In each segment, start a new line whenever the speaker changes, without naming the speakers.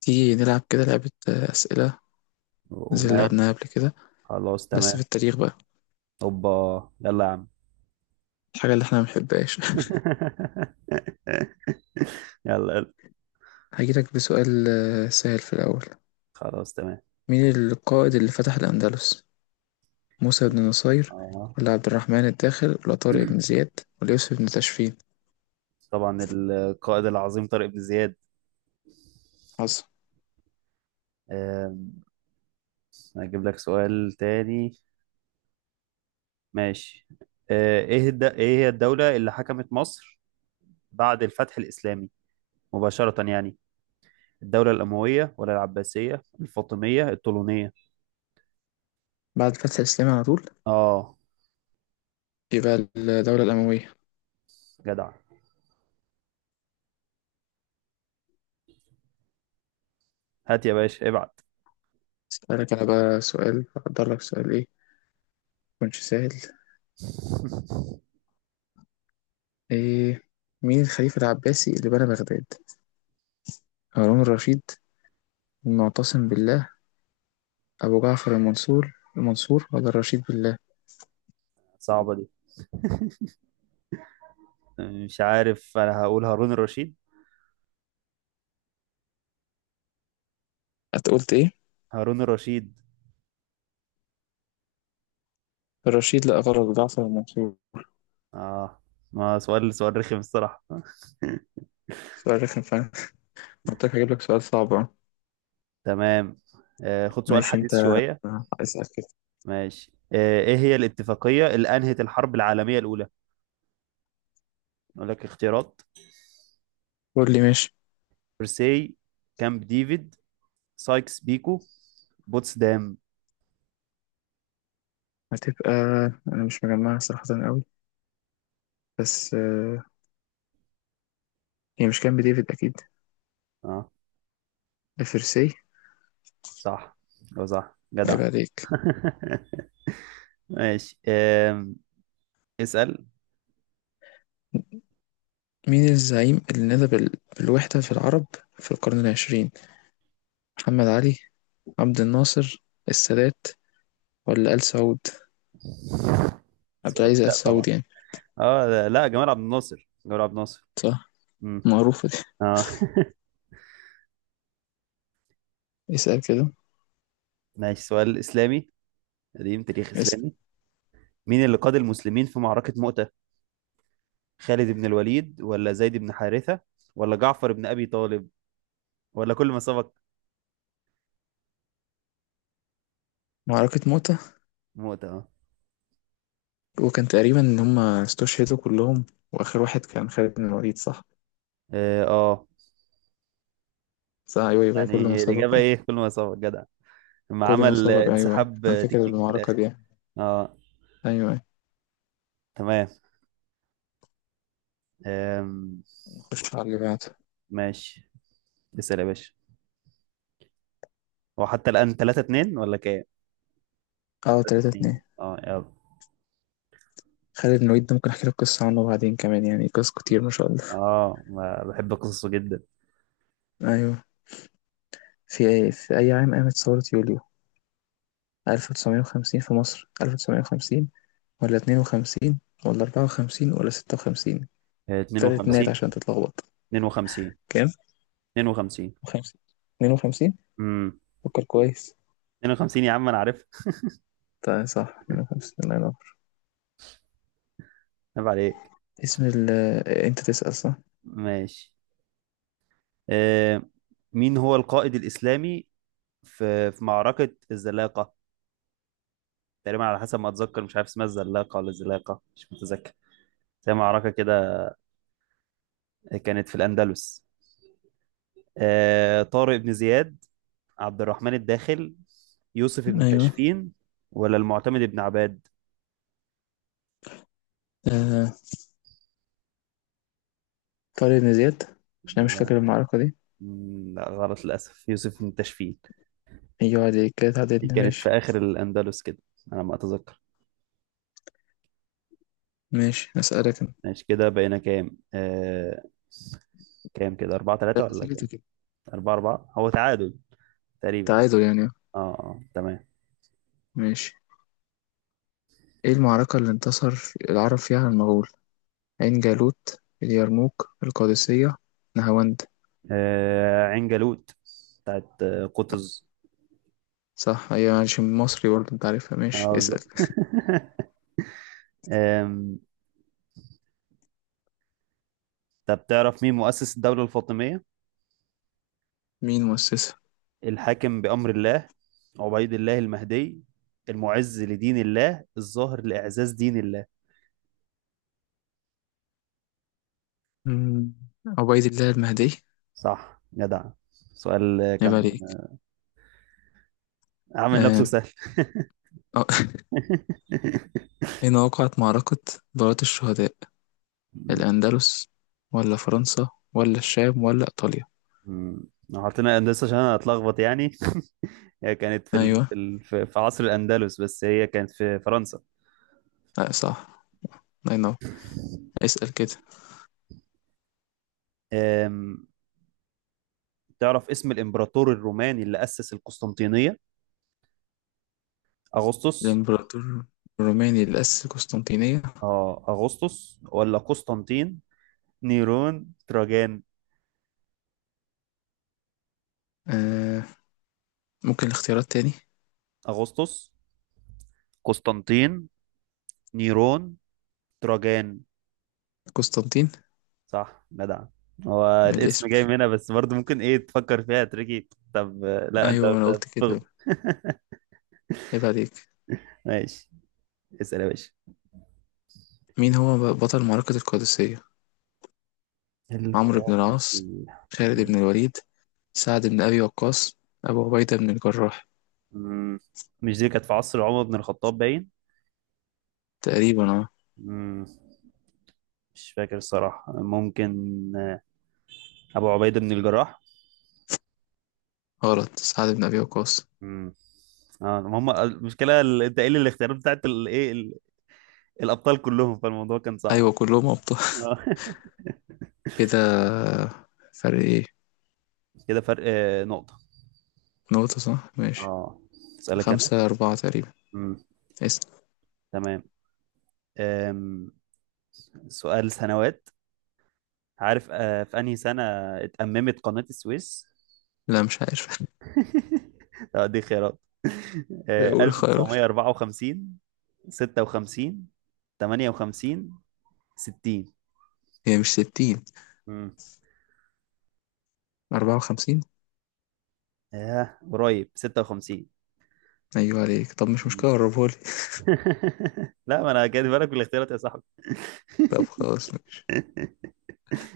تيجي نلعب كده لعبة أسئلة زي اللي
ومال.
لعبناها قبل كده،
خلاص،
بس
تمام.
في التاريخ بقى،
اوبا، يلا يا عم.
الحاجة اللي احنا ما بنحبهاش.
يلا يلا.
هجيلك بسؤال سهل في الأول.
خلاص، تمام.
مين القائد اللي فتح الأندلس؟ موسى بن نصير
اه،
ولا عبد الرحمن الداخل ولا طارق بن زياد ولا يوسف بن تاشفين؟
طبعا القائد العظيم طارق بن زياد.
حصل.
آم، هجيب لك سؤال تاني. ماشي. ايه هي الدولة اللي حكمت مصر بعد الفتح الإسلامي مباشرة يعني، الدولة الأموية ولا العباسية الفاطمية الطولونية؟
بعد فتح الإسلام على طول
اه،
يبقى الدولة الأموية.
جدع. هات يا باشا ابعت.
أسألك أنا بقى سؤال، أقدر لك سؤال إيه؟ مكنش سهل. إيه، مين الخليفة العباسي اللي بنى بغداد؟ هارون الرشيد، المعتصم بالله، أبو جعفر المنصور ولا الرشيد بالله؟
صعبة دي، مش عارف، انا هقول هارون الرشيد.
أنت قلت إيه؟
هارون الرشيد.
الرشيد؟ لا غلط، جعفر المنصور.
اه، ما سؤال سؤال رخم الصراحة.
سؤال رخم فعلا. قلت لك هجيب لك سؤال صعب أهو.
تمام. آه، خد سؤال
ماشي أنت،
حديث شوية.
اسأل كده.
ماشي. آه، ايه هي الاتفاقية اللي انهت الحرب العالمية الاولى؟ اقول لك اختيارات:
قول لي ماشي.
فرساي، كامب ديفيد، سايكس بيكو، بوتسدام.
هتبقى، أنا مش مجمعها صراحة أوي، بس هي مش كان بديفيد أكيد،
اه،
لفرسي.
صح. هو صح، جدع.
عيب عليك.
ماشي. اسأل.
مين الزعيم اللي نادى بالوحدة في العرب في القرن العشرين؟ محمد علي، عبد الناصر، السادات، ولا آل سعود؟ عبد العزيز آل
لا طبعا.
سعود يعني.
اه، لا، جمال عبد الناصر جمال عبد الناصر.
صح، معروفة دي.
اه.
اسأل كده.
ماشي، سؤال إسلامي قديم، تاريخ
اسم.
إسلامي. مين اللي قاد المسلمين في معركة مؤتة؟ خالد بن الوليد ولا زيد بن حارثة ولا جعفر بن أبي طالب ولا كل ما سبق؟
معركة موتة،
مؤتة، اه.
وكان تقريبا إن هما استشهدوا كلهم، وآخر واحد كان خالد بن الوليد، صح؟
اه، آه.
صح، أيوه أيوه، كل ما
يعني
سبق،
الإجابة إيه؟
أيوه.
كل ما سبق، جدع. لما
كل ما
عمل
سبق، أيوه أيوه،
انسحاب
أنا فاكر
تكتيكي في
المعركة
الآخر.
دي، أيوه
اه،
أيوه.
تمام. آم.
نخش على اللي بعده.
ماشي، اسأل يا باشا. هو حتى الآن 3 2 ولا كام؟
أه،
3
تلاتة
2،
اتنين.
اه يلا.
خالد بن الوليد ده ممكن أحكي لك قصة عنه بعدين كمان، يعني قصص كتير ما شاء الله.
اه، بحب قصصه جدا.
أيوه. في أي عام قامت ثورة يوليو؟ 1950 في مصر، 1950 ولا 52 ولا 54 ولا 56؟ تلات نات
52.
عشان تتلخبط.
52.
كام؟
52.
50، 52.
امم
فكر كويس.
52 يا عم انا عارف.
طيب صح 150، الله ينور.
عيب عليك.
اسم ال انت تسأل صح؟
ماشي. آه، مين هو القائد الإسلامي في معركة الزلاقة؟ تقريبا على حسب ما أتذكر، مش عارف اسمها الزلاقة ولا الزلاقة، مش متذكر. زي معركة كده، كانت في الأندلس. آه، طارق بن زياد، عبد الرحمن الداخل، يوسف بن
ايوه.
تاشفين، ولا المعتمد بن عباد؟
آه. طارق بن زياد، عشان انا مش
آه،
فاكر المعركة دي.
لا، غلط للأسف. يوسف بن تاشفين.
ايوه عليك كده،
دي
تعادلنا
كانت في
ماشي.
آخر الأندلس كده، على ما أتذكر.
ماشي، اسألك انا.
ماشي، كده بقينا كام كام كده، أربعة تلاتة
ثلاثة
ولا كام؟
ثلاثة كده،
أربعة أربعة، هو تعادل تقريبا.
تعادل يعني.
اه اه، تمام.
ماشي. ايه المعركة اللي انتصر العرب فيها على المغول؟ عين جالوت، اليرموك، القادسية، نهاوند؟
عين جالوت، بتاعت قطز.
صح، ايوه، عشان مصري برضه انت عارفها. ماشي،
اه،
اسأل.
بالظبط. آم، طب تعرف مين مؤسس الدولة الفاطمية؟
مين مؤسسها؟
الحاكم بأمر الله، عبيد الله المهدي، المعز لدين الله، الظاهر لإعزاز دين الله.
مم، عبيد الله المهدي.
صح، جدع. سؤال
عيب
كان
عليك.
عامل نفسه
آه.
سهل.
أه. أين وقعت معركة دارة الشهداء؟ الأندلس ولا فرنسا ولا الشام ولا إيطاليا؟
مم. حاطينها أندلس عشان أنا أتلخبط يعني. هي كانت في
أيوة،
في عصر الأندلس، بس هي كانت في فرنسا.
لا صح، الله ينور. اسأل كده.
أم... تعرف اسم الإمبراطور الروماني اللي أسس القسطنطينية؟ أغسطس.
الإمبراطور الروماني اللي أسس قسطنطينية؟
آه، أغسطس ولا قسطنطين، نيرون، تراجان؟
آه ممكن الاختيارات تاني؟
أغسطس، قسطنطين، نيرون، تراجان.
قسطنطين،
صح، جدع. هو
من
الاسم
الاسم.
جاي من هنا، بس برضه ممكن ايه تفكر فيها تريكي. طب لا،
أيوة، ما أنا قلت كده.
بتغلط.
عيب عليك.
ماشي، اسأل يا باشا.
مين هو بطل معركة القادسية؟ عمرو بن العاص،
القادسية،
خالد بن الوليد، سعد بن أبي وقاص، أبو عبيدة بن الجراح؟
مم. مش دي كانت في عصر عمر بن الخطاب باين؟
تقريبا، اه.
مم. مش فاكر الصراحة. ممكن أبو عبيدة بن الجراح.
غلط، سعد بن أبي وقاص.
مم. اه، هم المشكلة انت قايل الاختيارات بتاعت الايه، الأبطال كلهم، فالموضوع كان صعب.
أيوة كلهم أبطال.
آه.
كده فرق إيه؟
كده فرق نقطة.
نقطة صح ماشي.
اه، أسألك أنا.
خمسة أربعة تقريبا.
مم.
اسم
تمام. أم. سؤال سنوات. عارف في أنهي سنة اتأممت قناة السويس؟
لا مش عارف.
اه، دي خيارات. آه،
قول الخيارات.
1954، 56، 58، 60.
هي مش ستين،
مم.
أربعة وخمسين.
اه، قريب، 56.
أيوة عليك، طب مش مشكلة قربهولي.
لا، ما انا جاي بالك بالاختيارات يا صاحبي.
طب خلاص ماشي،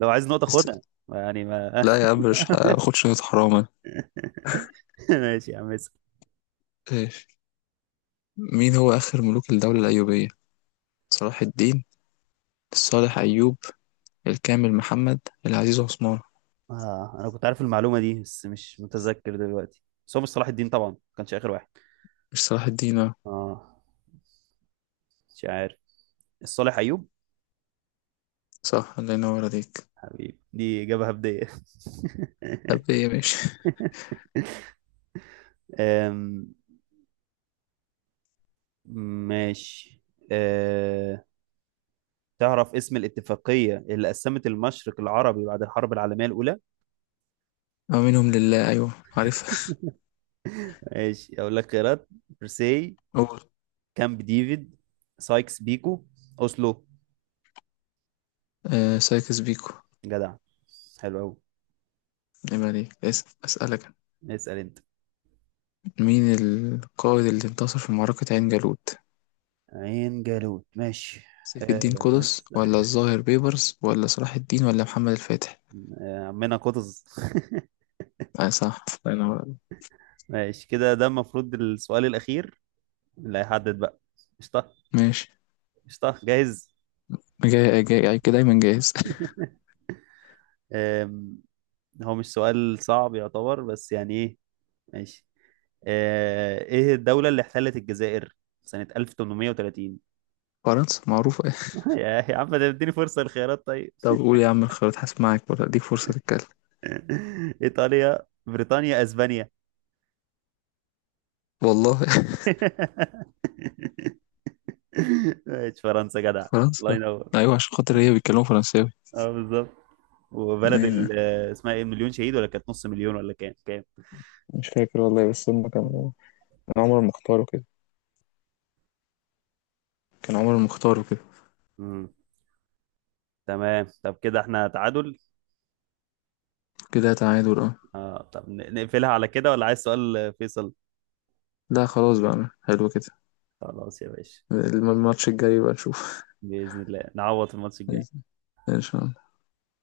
لو عايز نقطة
اسأل.
خدها، يعني ما.
لا يا عم مش هاخدش نقطة، حرام أنا.
ماشي يا عم، اسأل.
ماشي. مين هو آخر ملوك الدولة الأيوبية؟ صلاح الدين، الصالح أيوب، الكامل محمد، العزيز عثمان؟
اه، انا كنت عارف المعلومة دي بس مش متذكر دلوقتي. بس هو مش صلاح الدين طبعا، ما كانش اخر واحد.
مش صلاح الدين آه.
اه، مش عارف. الصالح ايوب.
صح، الله ينور عليك.
حبيبي، دي اجابة هبدية.
طب ايه ماشي.
أم، ماشي. أه... تعرف اسم الاتفاقية اللي قسمت المشرق العربي بعد الحرب العالمية الأولى؟
أو منهم لله، أيوة عارفها.
ماشي أقول لك خيارات: برساي،
قول.
كامب ديفيد، سايكس بيكو، أوسلو.
سايكس بيكو.
جدع، حلو أوي.
عيب عليك، أسألك.
اسأل أنت.
مين القائد اللي انتصر في معركة عين جالوت؟
عين جالوت، ماشي.
سيف الدين
آه، ما
قطز،
لسه.
ولا الظاهر بيبرس، ولا صلاح الدين، ولا محمد الفاتح؟
آه، عمنا قطز.
اه صح، الله ينور عليك.
ماشي، كده ده المفروض السؤال الأخير اللي هيحدد بقى. قشطة.
ماشي.
قشطة، جاهز.
جاي جاي جاي كده دايما جاهز.
آم، هو مش سؤال صعب يعتبر، بس يعني إيه. ماشي. آه، ايه الدولة اللي احتلت الجزائر سنة 1830؟
فرنسا معروفة.
يا عم، ده اديني فرصة الخيارات طيب.
طب قول يا عم الخيارات، هسمعك ولا اديك فرصة تتكلم؟
ايطاليا، بريطانيا، اسبانيا.
والله.
ماشي، فرنسا، جدع. الله
فرنسا.
ينور.
ايوه عشان خاطر هي بيتكلموا فرنساوي.
اه، بالظبط. وبلد
ايوه
اسمها ايه، مليون شهيد؟ ولا كانت نص مليون ولا كام كام؟
مش فاكر والله، بس هم
مم.
كانوا. كان عمر المختار وكده كان عمر المختار وكده.
مم. تمام. طب كده احنا تعادل.
كده تعادل، اه.
اه، طب نقفلها على كده ولا عايز سؤال فيصل؟
لا خلاص بقى، حلو كده.
خلاص يا باشا.
الماتش الجاي بقى نشوف.
بإذن الله نعوض في الماتش الجاي.
ان شاء الله.